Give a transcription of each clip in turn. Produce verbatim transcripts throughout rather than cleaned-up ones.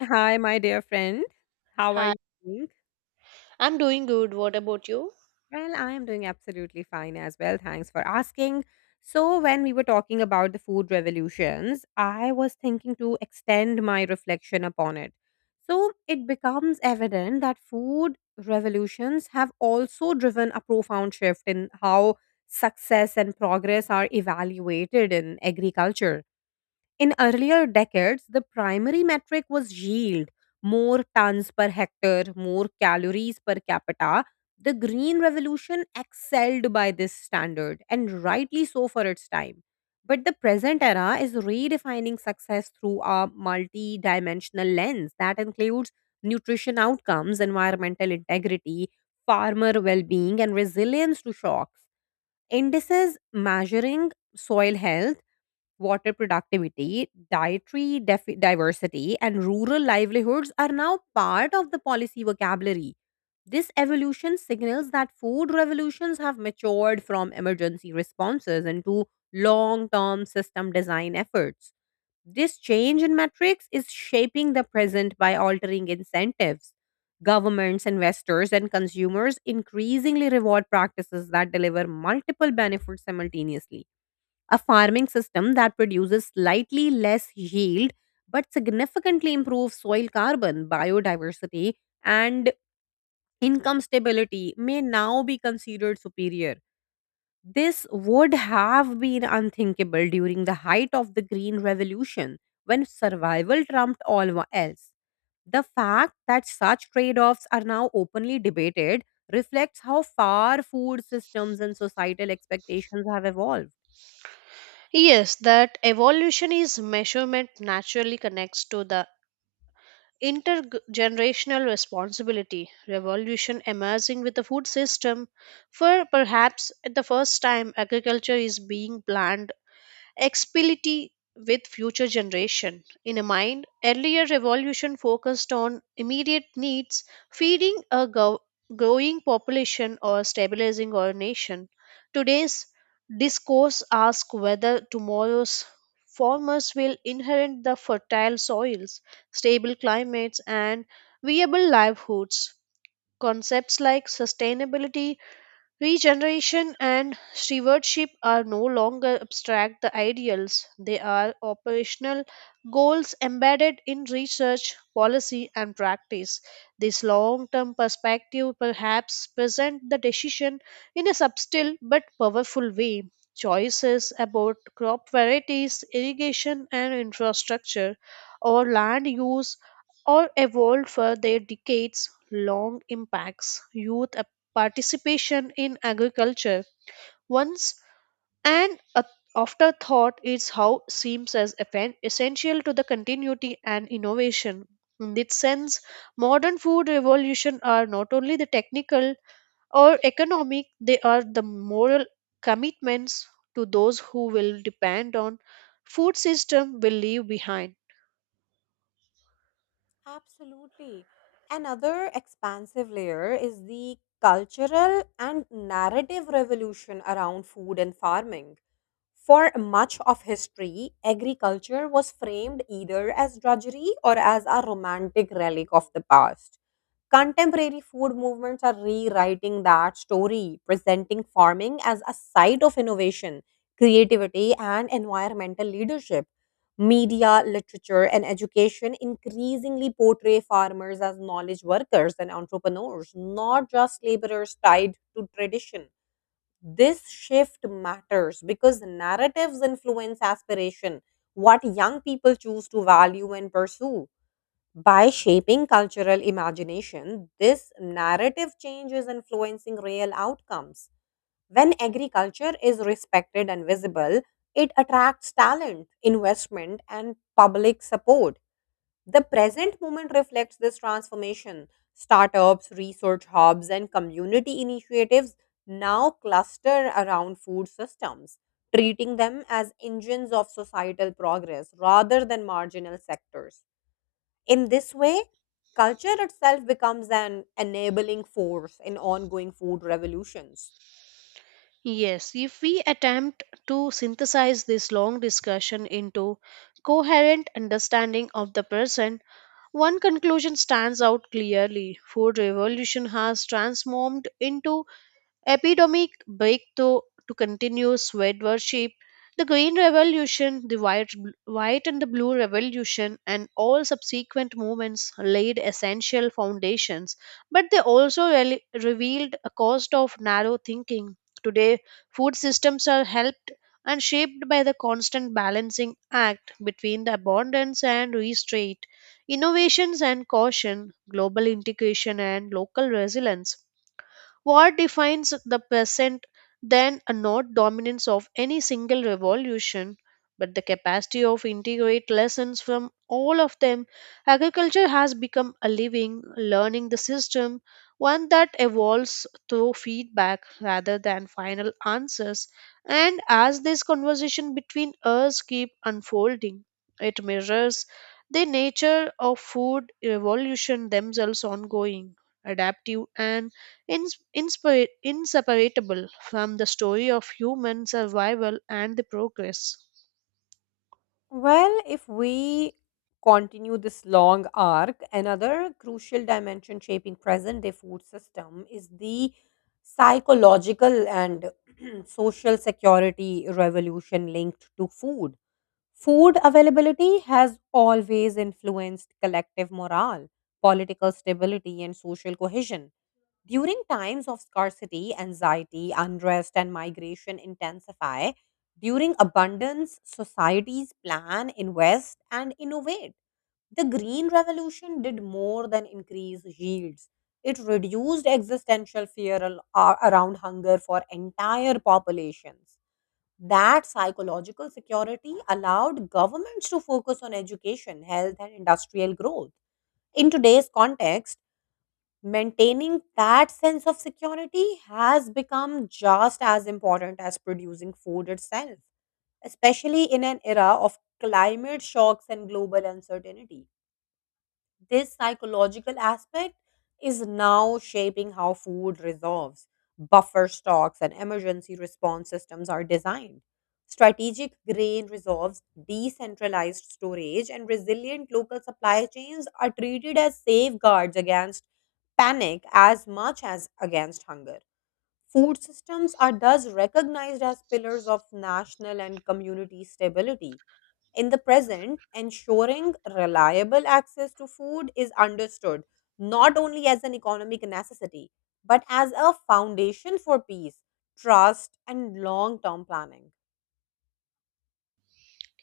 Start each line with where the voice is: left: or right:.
left: Hi, my dear friend. How are
right: Hi,
left: you doing?
right: I'm doing good. What about you?
left: Well, I am doing absolutely fine as well. Thanks for asking. So, when we were talking about the food revolutions, I was thinking to extend my reflection upon it. So, it becomes evident that food revolutions have also driven a profound shift in how success and progress are evaluated in agriculture. In earlier decades, the primary metric was yield more tons per hectare, more calories per capita. The Green Revolution excelled by this standard, and rightly so for its time. But the present era is redefining success through a multi dimensional lens that includes nutrition outcomes, environmental integrity, farmer well being, and resilience to shocks. Indices measuring soil health water productivity, dietary def- diversity, and rural livelihoods are now part of the policy vocabulary. This evolution signals that food revolutions have matured from emergency responses into long term system design efforts. This change in metrics is shaping the present by altering incentives. Governments, investors, and consumers increasingly reward practices that deliver multiple benefits simultaneously a farming system that produces slightly less yield but significantly improves soil carbon, biodiversity, and income stability may now be considered superior. This would have been unthinkable during the height of the Green Revolution when survival trumped all wa- else. The fact that such trade offs are now openly debated reflects how far food systems and societal expectations have evolved.
right: Yes, that evolution is measurement naturally connects to the intergenerational responsibility revolution emerging with the food system, for perhaps at the first time agriculture is being planned explicitly with future generation in a mind. Earlier revolution focused on immediate needs, feeding a go- growing population or stabilizing our nation. Today's discourse asks whether tomorrow's farmers will inherit the fertile soils, stable climates and viable livelihoods. Concepts like sustainability, regeneration and stewardship are no longer abstract the ideals, they are operational goals embedded in research, policy, and practice. This long term perspective perhaps present the decision in a subtle but powerful way. Choices about crop varieties, irrigation and infrastructure, or land use or evolved for their decades long impacts. Youth participation in agriculture once an a- afterthought is how seems as effen- essential to the continuity and innovation. In this sense, modern food revolution are not only the technical or economic, they are the moral commitments to those who will depend on food system will leave behind.
left: Absolutely. Another expansive layer is the cultural and narrative revolution around food and farming. For much of history, agriculture was framed either as drudgery or as a romantic relic of the past. Contemporary food movements are rewriting that story, presenting farming as a site of innovation, creativity, and environmental leadership. Media, literature, and education increasingly portray farmers as knowledge workers and entrepreneurs, not just laborers tied to tradition. This shift matters because narratives influence aspiration, what young people choose to value and pursue. By shaping cultural imagination, this narrative change is influencing real outcomes. When agriculture is respected and visible, it attracts talent, investment, and public support. The present moment reflects this transformation. Startups, research hubs, and community initiatives now cluster around food systems, treating them as engines of societal progress rather than marginal sectors. In this way, culture itself becomes an enabling force in ongoing food revolutions.
right: Yes, if we attempt to synthesize this long discussion into coherent understanding of the present, one conclusion stands out clearly. Food revolution has transformed into epidemic break to, to continue sweat worship, the Green Revolution, the White, White and the Blue Revolution, and all subsequent movements laid essential foundations, but they also rel- revealed a cost of narrow thinking. Today, food systems are helped and shaped by the constant balancing act between the abundance and restraint, innovations and caution, global integration and local resilience. What defines the present then are not dominance of any single revolution, but the capacity of integrate lessons from all of them. Agriculture has become a living, learning the system, one that evolves through feedback rather than final answers. And as this conversation between us keep unfolding, it mirrors the nature of food evolution themselves ongoing, adaptive and ins- inspir- inseparable from the story of human survival and the progress.
left: Well, if we continue this long arc, another crucial dimension shaping present day food system is the psychological and social security revolution linked to food. Food availability has always influenced collective morale, political stability, and social cohesion. During times of scarcity, anxiety, unrest, and migration intensify. During abundance, societies plan, invest, and innovate. The Green Revolution did more than increase yields. It reduced existential fear al- a- around hunger for entire populations. That psychological security allowed governments to focus on education, health, and industrial growth. In today's context, maintaining that sense of security has become just as important as producing food itself, especially in an era of climate shocks and global uncertainty. This psychological aspect is now shaping how food resolves, buffer stocks, and emergency response systems are designed. Strategic grain resolves, decentralized storage, and resilient local supply chains are treated as safeguards against panic as much as against hunger. Food systems are thus recognized as pillars of national and community stability. In the present, ensuring reliable access to food is understood not only as an economic necessity, but as a foundation for peace, trust, and long term planning.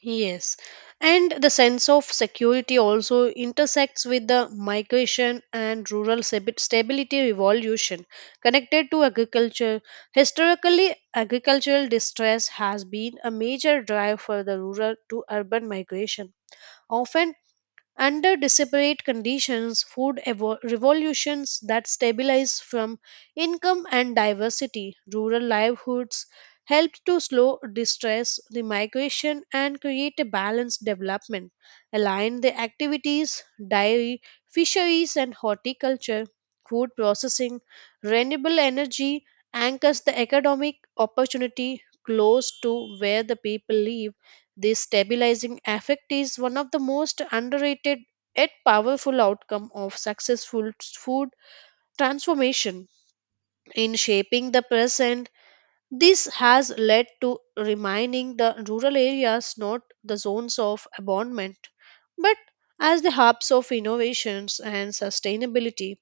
right: Yes, and the sense of security also intersects with the migration and rural stabi- stability revolution connected to agriculture. Historically, agricultural distress has been a major drive for the rural to urban migration, often under desperate conditions. Food evo- revolutions that stabilize from income and diversity, rural livelihoods helped to slow distress, the migration, and create a balanced development. Align the activities, dairy, fisheries, and horticulture, food processing, renewable energy anchors the economic opportunity close to where the people live. This stabilizing effect is one of the most underrated yet powerful outcome of successful food transformation in shaping the present. This has led to remaining the rural areas not the zones of abandonment, but as the hubs of innovations and sustainability.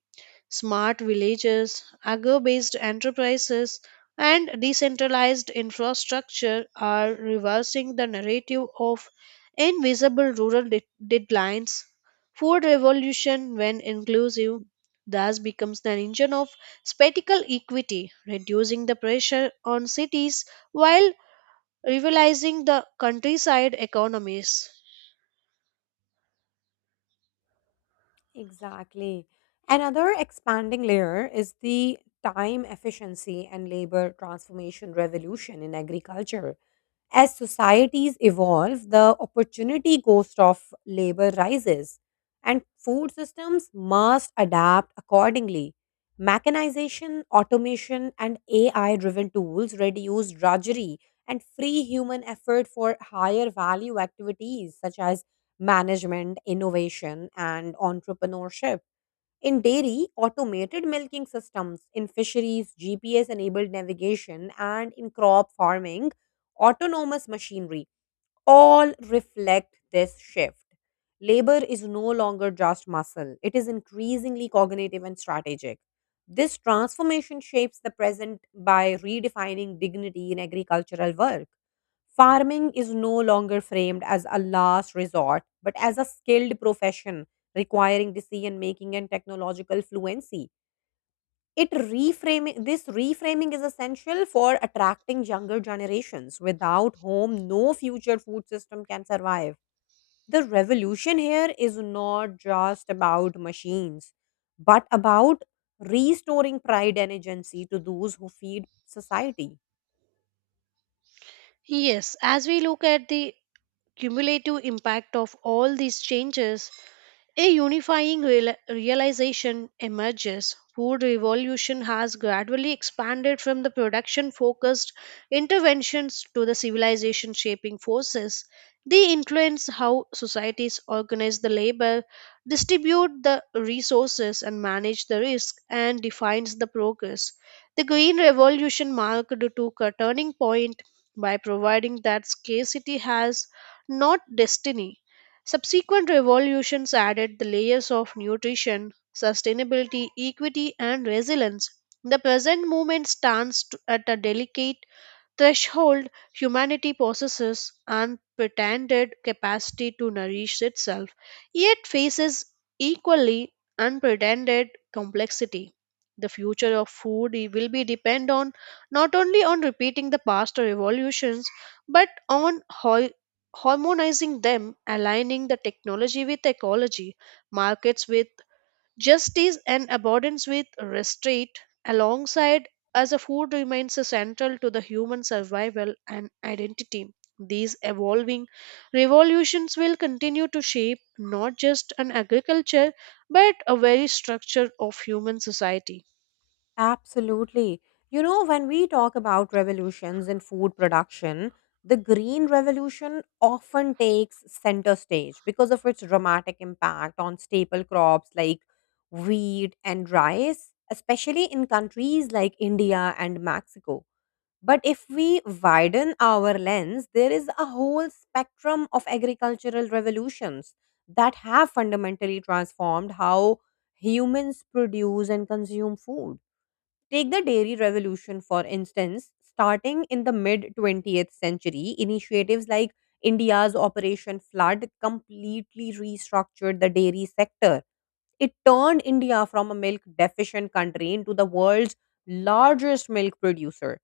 right: Smart villages, agro based enterprises, and decentralized infrastructure are reversing the narrative of invisible rural de- deadlines. Food revolution, when inclusive, thus becomes an engine of spatial equity, reducing the pressure on cities while revitalizing the countryside economies.
left: Exactly. Another expanding layer is the time efficiency and labor transformation revolution in agriculture. As societies evolve, the opportunity cost of labor rises, and food systems must adapt accordingly. Mechanization, automation, and A I driven tools reduce drudgery and free human effort for higher value activities such as management, innovation, and entrepreneurship. In dairy, automated milking systems, in fisheries, G P S enabled navigation, and in crop farming, autonomous machinery all reflect this shift. Labor is no longer just muscle, it is increasingly cognitive and strategic. This transformation shapes the present by redefining dignity in agricultural work. Farming is no longer framed as a last resort, but as a skilled profession requiring decision making and technological fluency. It reframing this reframing is essential for attracting younger generations. Without home, no future food system can survive. The revolution here is not just about machines, but about restoring pride and agency to those who feed society.
right: Yes, as we look at the cumulative impact of all these changes, a unifying real- realization emerges. Food revolution has gradually expanded from the production focused interventions to the civilization shaping forces. They influence how societies organize the labor, distribute the resources and manage the risk and defines the progress. The green revolution marked to a turning point by providing that scarcity has not destiny. Subsequent revolutions added the layers of nutrition, sustainability, equity, and resilience. The present movement stands t- at a delicate threshold. Humanity possesses unpretended capacity to nourish itself, yet faces equally unpretended complexity. The future of food i- will be depend on not only on repeating the past revolutions, but on hoi- harmonizing them, aligning the technology with ecology, markets with justice and abundance with restraint, alongside as a food remains central to the human survival and identity. These evolving revolutions will continue to shape not just an agriculture but a very structure of human society.
left: Absolutely. You know, when we talk about revolutions in food production, the Green Revolution often takes center stage because of its dramatic impact on staple crops like wheat and rice, especially in countries like India and Mexico. But if we widen our lens, there is a whole spectrum of agricultural revolutions that have fundamentally transformed how humans produce and consume food. Take the dairy revolution, for instance. Starting in the mid twentieth century, initiatives like India's Operation Flood completely restructured the dairy sector. It turned India from a milk deficient country into the world's largest milk producer.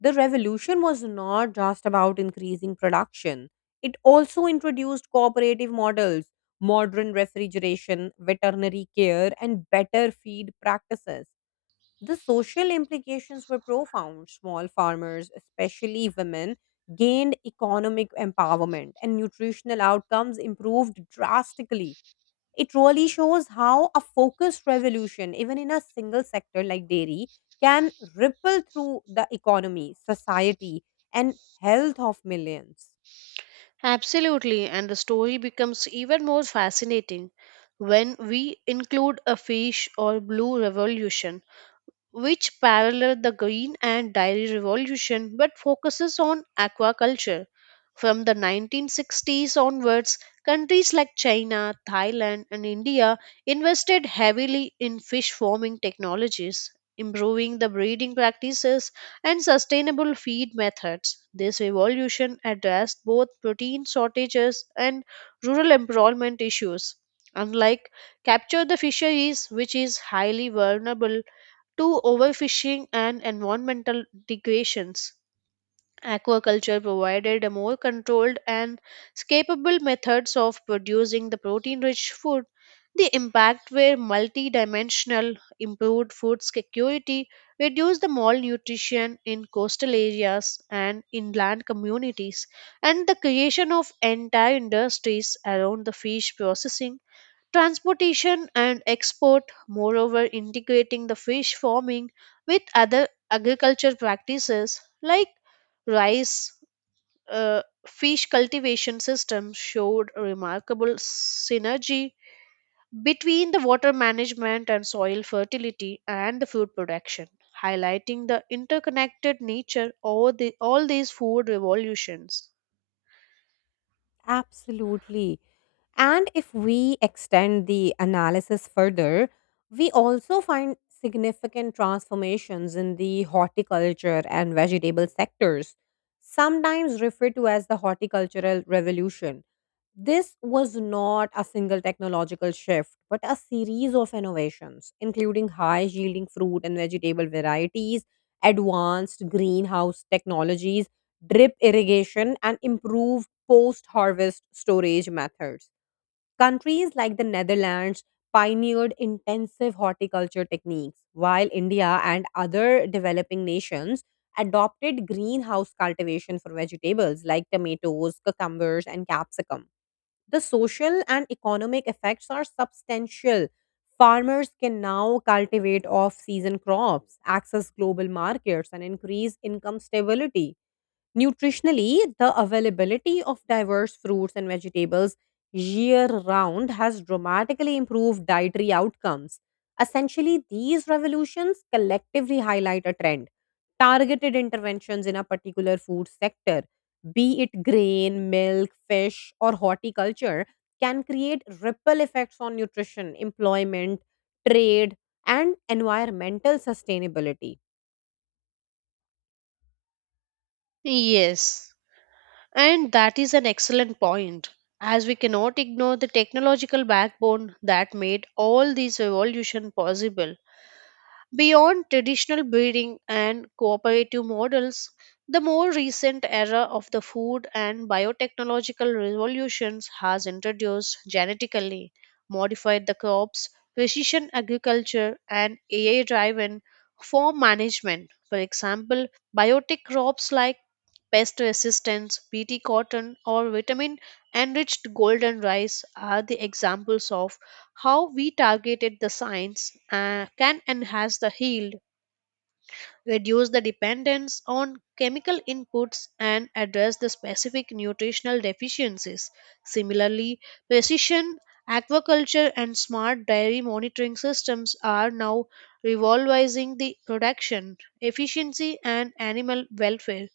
left: The revolution was not just about increasing production, it also introduced cooperative models, modern refrigeration, veterinary care, and better feed practices. The social implications were profound. Small farmers, especially women, gained economic empowerment and nutritional outcomes improved drastically. It really shows how a focused revolution, even in a single sector like dairy, can ripple through the economy, society, and health of millions.
right: Absolutely, and the story becomes even more fascinating when we include a fish or blue revolution which paralleled the green and dairy revolution but focuses on aquaculture. From the nineteen sixties onwards, countries like China, Thailand, and India invested heavily in fish farming technologies, improving the breeding practices and sustainable feed methods. This evolution addressed both protein shortages and rural employment issues. Unlike capture the fisheries, which is highly vulnerable to overfishing and environmental degradations. Aquaculture provided a more controlled and scalable methods of producing the protein-rich food. The impact were multidimensional, improved food security, reduced the malnutrition in coastal areas and inland communities, and the creation of entire industries around the fish processing, transportation and export. Moreover, integrating the fish farming with other agriculture practices like rice, uh, fish cultivation system showed remarkable synergy between the water management and soil fertility and the food production, highlighting the interconnected nature of the, all these food revolutions.
left: Absolutely. And if we extend the analysis further, we also find significant transformations in the horticulture and vegetable sectors, sometimes referred to as the horticultural revolution. This was not a single technological shift, but a series of innovations, including high yielding fruit and vegetable varieties, advanced greenhouse technologies, drip irrigation, and improved post harvest storage methods. Countries like the Netherlands pioneered intensive horticulture techniques, while India and other developing nations adopted greenhouse cultivation for vegetables like tomatoes, cucumbers, and capsicum. The social and economic effects are substantial. Farmers can now cultivate off season crops, access global markets, and increase income stability. Nutritionally, the availability of diverse fruits and vegetables year round has dramatically improved dietary outcomes. Essentially, these revolutions collectively highlight a trend. Targeted interventions in a particular food sector, be it grain, milk, fish, or horticulture, can create ripple effects on nutrition, employment, trade, and environmental sustainability.
right: Yes, and that is an excellent point, as we cannot ignore the technological backbone that made all this evolution possible. Beyond traditional breeding and cooperative models, the more recent era of the food and biotechnological revolutions has introduced genetically modified the crops, precision agriculture, and A I driven farm management. For example, biotic crops like pest resistance, B T cotton, or vitamin enriched golden rice are the examples of how we targeted the science uh, can enhance the yield, reduce the dependence on chemical inputs, and address the specific nutritional deficiencies. Similarly, precision aquaculture and smart dairy monitoring systems are now revolutionizing the production efficiency and animal welfare.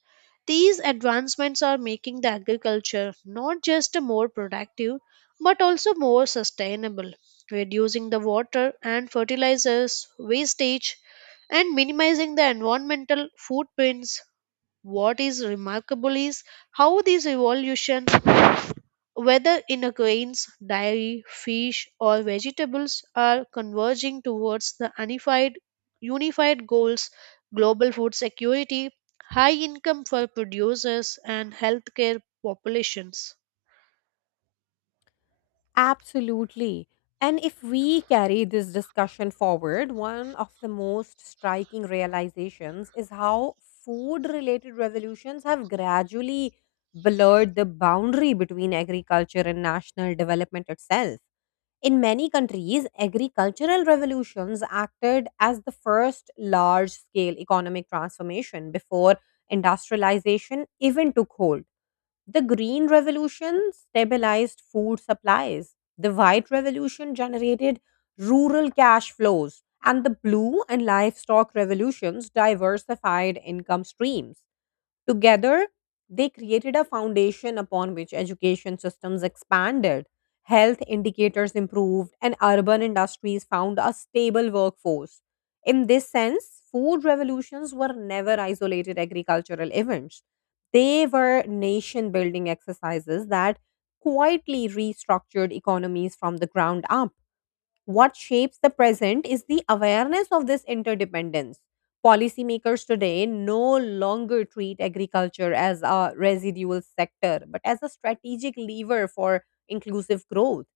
right: These advancements are making the agriculture not just more productive but also more sustainable, reducing the water and fertilizers wastage and minimizing the environmental footprints. What is remarkable is how these evolutions, whether in a grains, dairy, fish, or vegetables, are converging towards the unified, unified goals: global food security, high income for producers, and healthcare populations.
left: Absolutely. And if we carry this discussion forward, one of the most striking realizations is how food related revolutions have gradually blurred the boundary between agriculture and national development itself. In many countries, agricultural revolutions acted as the first large scale economic transformation before industrialization even took hold. The Green Revolution stabilized food supplies. The White Revolution generated rural cash flows. And the Blue and Livestock Revolutions diversified income streams. Together, they created a foundation upon which education systems expanded, health indicators improved, and urban industries found a stable workforce. In this sense, food revolutions were never isolated agricultural events. They were nation building exercises that quietly restructured economies from the ground up. What shapes the present is the awareness of this interdependence. Policymakers today no longer treat agriculture as a residual sector, but as a strategic lever for inclusive growth.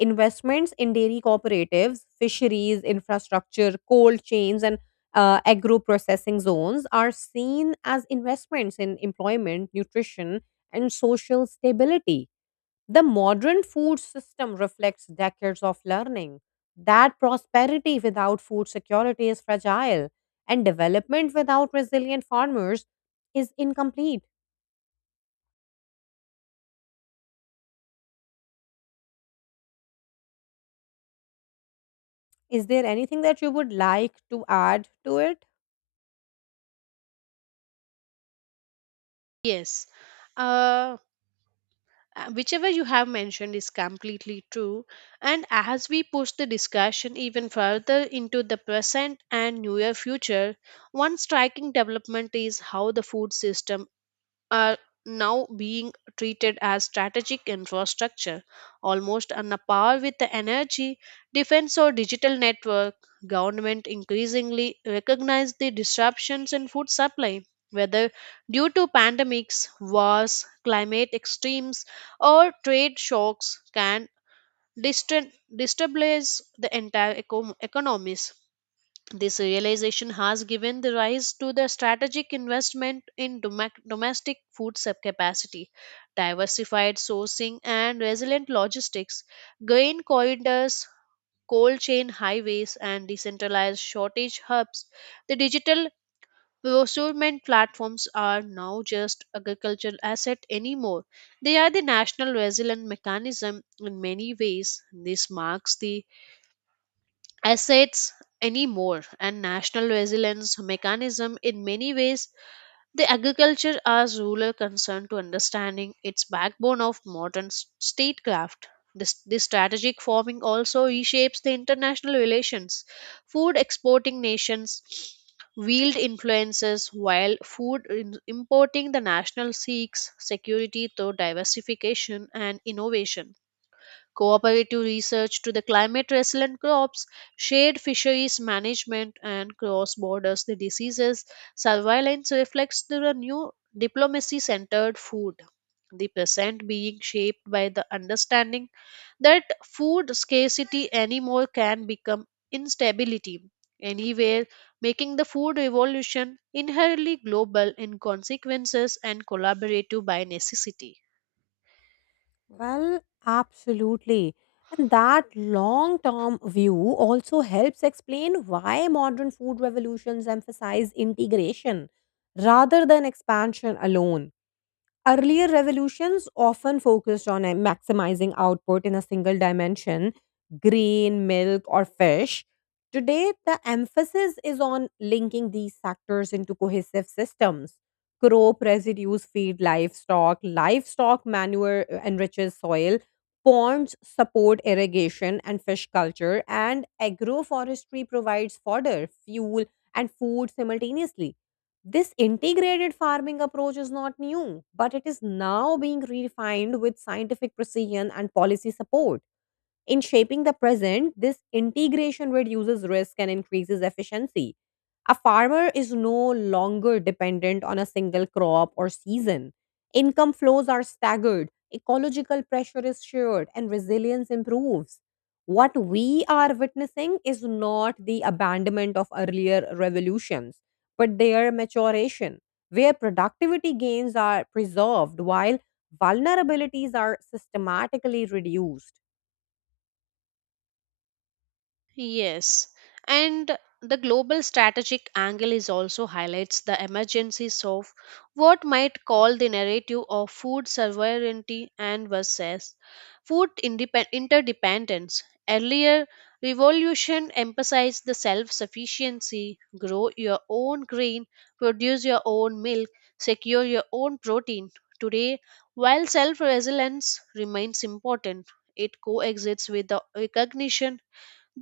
left: Investments in dairy cooperatives, fisheries, infrastructure, cold chains, and uh, agro processing zones are seen as investments in employment, nutrition, and social stability. The modern food system reflects decades of learning that prosperity without food security is fragile and development without resilient farmers is incomplete. Is there anything that you would like to add to it?
right: Yes, uh, whichever you have mentioned is completely true. And as we push the discussion even further into the present and near future, one striking development is how the food system are now being treated as strategic infrastructure, almost on a par with the energy, defense, or digital network. Government increasingly recognize the disruptions in food supply, whether due to pandemics, wars, climate extremes, or trade shocks, can distra- destabilize the entire eco- economies. This realization has given the rise to the strategic investment in domac- domestic food sub- capacity, diversified sourcing, and resilient logistics. Grain corridors, cold chain highways, and decentralized shortage hubs. The digital procurement platforms are now just agricultural asset anymore. They are the national resilient mechanism in many ways. This marks the assets anymore and national resilience mechanism in many ways, the agriculture as rural concern to understanding its backbone of modern s- statecraft. This, this strategic farming also reshapes the international relations. Food exporting nations wield influences while food in- importing the national seeks security through diversification and innovation. Cooperative research to the climate resilient crops, shared fisheries management, and cross borders the diseases. Surveillance reflects the new diplomacy centered food, the present being shaped by the understanding that food scarcity anymore can become instability anywhere, making the food revolution inherently global in consequences and collaborative by necessity.
left: Well, absolutely. And that long term view also helps explain why modern food revolutions emphasize integration rather than expansion alone. Earlier revolutions often focused on uh, maximizing output in a single dimension grain, milk, or fish. Today, the emphasis is on linking these sectors into cohesive systems. Crop residues feed livestock, livestock manure uh, enriches soil, ponds support irrigation and fish culture, and agroforestry provides fodder, fuel, and food simultaneously. This integrated farming approach is not new, but it is now being refined with scientific precision and policy support. In shaping the present, this integration reduces risk and increases efficiency. A farmer is no longer dependent on a single crop or season. Income flows are staggered, ecological pressure is shared, and resilience improves. What we are witnessing is not the abandonment of earlier revolutions, but their maturation, where productivity gains are preserved while vulnerabilities are systematically reduced.
right: Yes, and the global strategic angle is also highlights the emergencies of what might call the narrative of food sovereignty and versus food indepen- interdependence. Earlier, revolution emphasized the self-sufficiency, grow your own grain, produce your own milk, secure your own protein. Today, while self-resilience remains important, it coexists with the recognition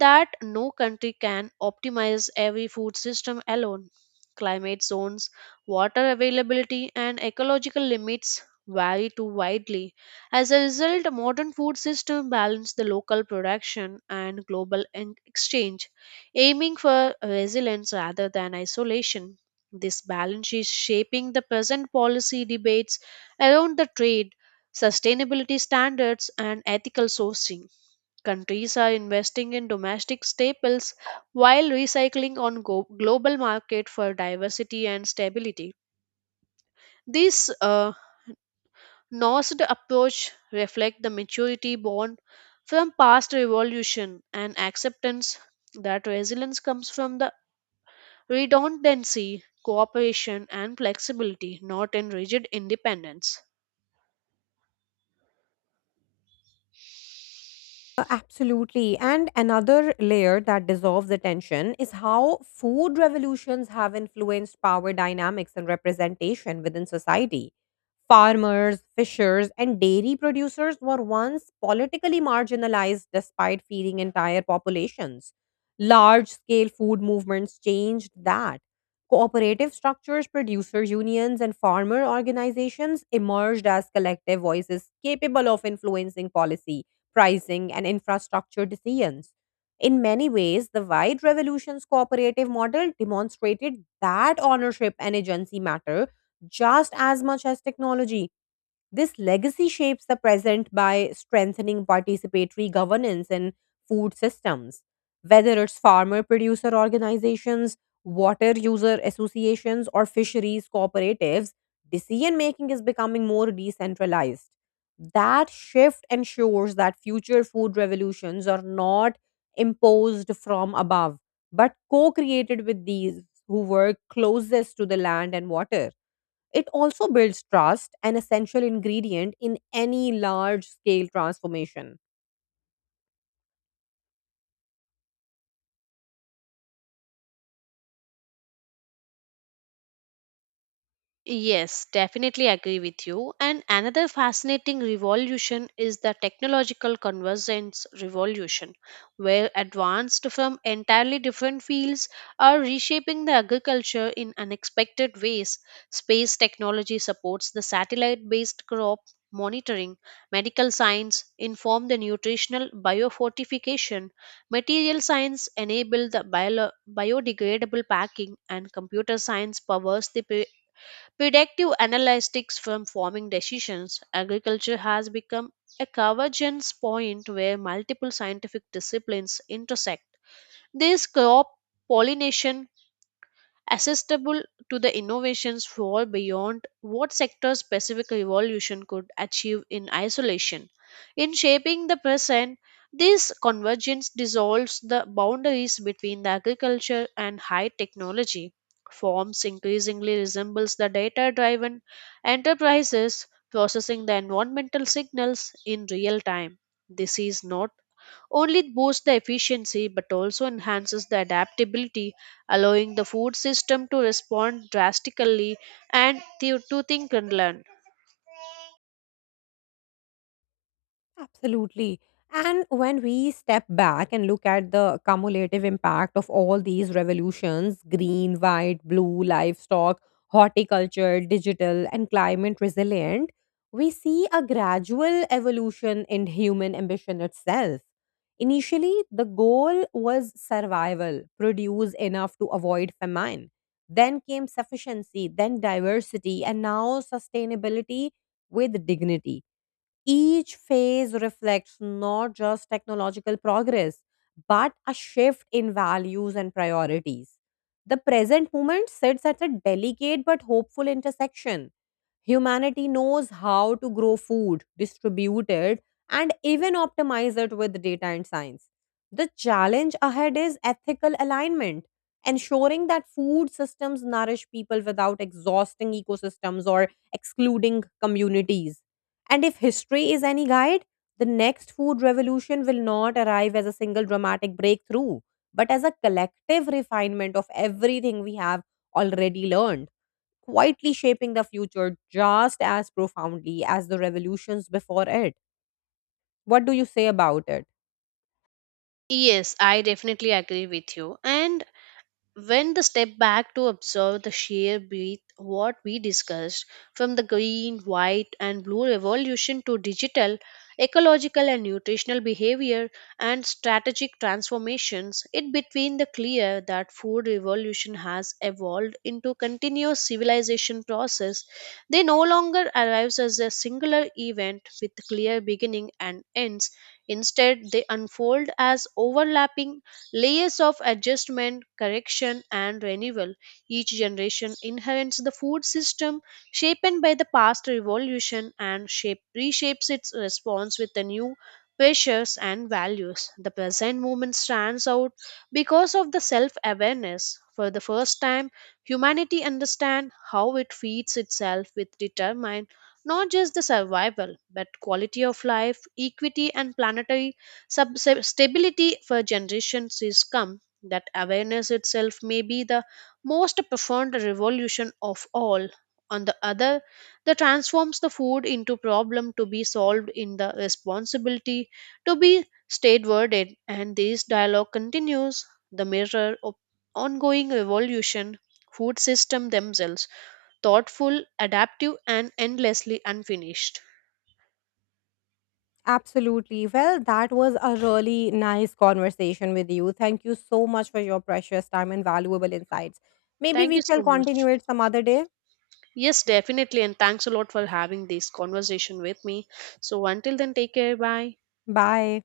right: that no country can optimize every food system alone. Climate zones, water availability, and ecological limits vary too widely. As a result, modern food systems balance the local production and global en- exchange, aiming for resilience rather than isolation. This balance is shaping the present policy debates around the trade, sustainability standards, and ethical sourcing. Countries are investing in domestic staples while recycling on go- global market for diversity and stability. This uh, nuanced approach reflects the maturity born from past revolution and acceptance that resilience comes from the redundancy, cooperation, and flexibility, not in rigid independence.
left: Uh, Absolutely. And another layer that dissolves the tension is how food revolutions have influenced power dynamics and representation within society. Farmers, fishers, and dairy producers were once politically marginalized despite feeding entire populations. Large scale food movements changed that. Cooperative structures, producer unions, and farmer organizations emerged as collective voices capable of influencing policy pricing, and infrastructure decisions. In many ways, the White Revolution's cooperative model demonstrated that ownership and agency matter just as much as technology. This legacy shapes the present by strengthening participatory governance in food systems, whether it's farmer producer organizations, water user associations, or fisheries cooperatives. Decision making is becoming more decentralized. That shift ensures that future food revolutions are not imposed from above, but co created with these who work closest to the land and water. It also builds trust, an essential ingredient in any large scale transformation.
right: Yes, definitely agree with you. And another fascinating revolution is the technological convergence revolution, where advanced from entirely different fields are reshaping the agriculture in unexpected ways. Space technology supports the satellite based crop monitoring, medical science inform the nutritional biofortification, material science enable the bio- biodegradable packing, and computer science powers the predictive analytics from forming decisions. Agriculture has become a convergence point where multiple scientific disciplines intersect. This crop pollination accessible to the innovations fall beyond what sector specific revolution could achieve in isolation. In shaping the present, this convergence dissolves the boundaries between the agriculture and high technology. Forms increasingly resembles the data driven enterprises processing the environmental signals in real time. This is not only it boosts the efficiency but also enhances the adaptability, allowing the food system to respond drastically and to, to think and learn.
left: Absolutely. And when we step back and look at the cumulative impact of all these revolutions green, white, blue, livestock, horticulture, digital, and climate resilient we see a gradual evolution in human ambition itself. Initially, the goal was survival, produce enough to avoid famine. Then came sufficiency, then diversity, and now sustainability with dignity each phase reflects not just technological progress, but a shift in values and priorities. The present moment sits at a delicate but hopeful intersection. Humanity knows how to grow food, distribute it, and even optimize it with data and science. The challenge ahead is ethical alignment, ensuring that food systems nourish people without exhausting ecosystems or excluding communities. And if history is any guide, the next food revolution will not arrive as a single dramatic breakthrough, but as a collective refinement of everything we have already learned, quietly shaping the future just as profoundly as the revolutions before it. What do you say about it?
right: Yes, I definitely agree with you. And when the step back to observe the sheer breadth what we discussed from the green white and blue revolution to digital ecological and nutritional behavior and strategic transformations, it between the clear that food revolution has evolved into continuous civilization process. They no longer arrives as a singular event with clear beginning and ends, instead they unfold as overlapping layers of adjustment, correction, and renewal. Each generation inherits the food system shaped by the past revolution and shape, reshapes its response with the new pressures and values. The present movement stands out because of the self awareness. For the first time, humanity understands how it feeds itself with determine, not just the survival but quality of life equity and planetary Sub- sub- stability for generations is come. That awareness itself may be the most profound revolution of all, on the other that transforms the food into problem to be solved in the responsibility to be statewarded. And this dialogue continues the mirror of ongoing revolution, food system themselves, thoughtful, adaptive and endlessly unfinished.
left: Absolutely. Well, that was a really nice conversation with you. Thank you so much for your precious time and valuable insights. Maybe
right: Thank you
left: we
right: so
left: shall continue
right: much.
left: it some other day.
right: Yes, definitely. And thanks a lot for having this conversation with me. So until then, take care. Bye.
left: Bye.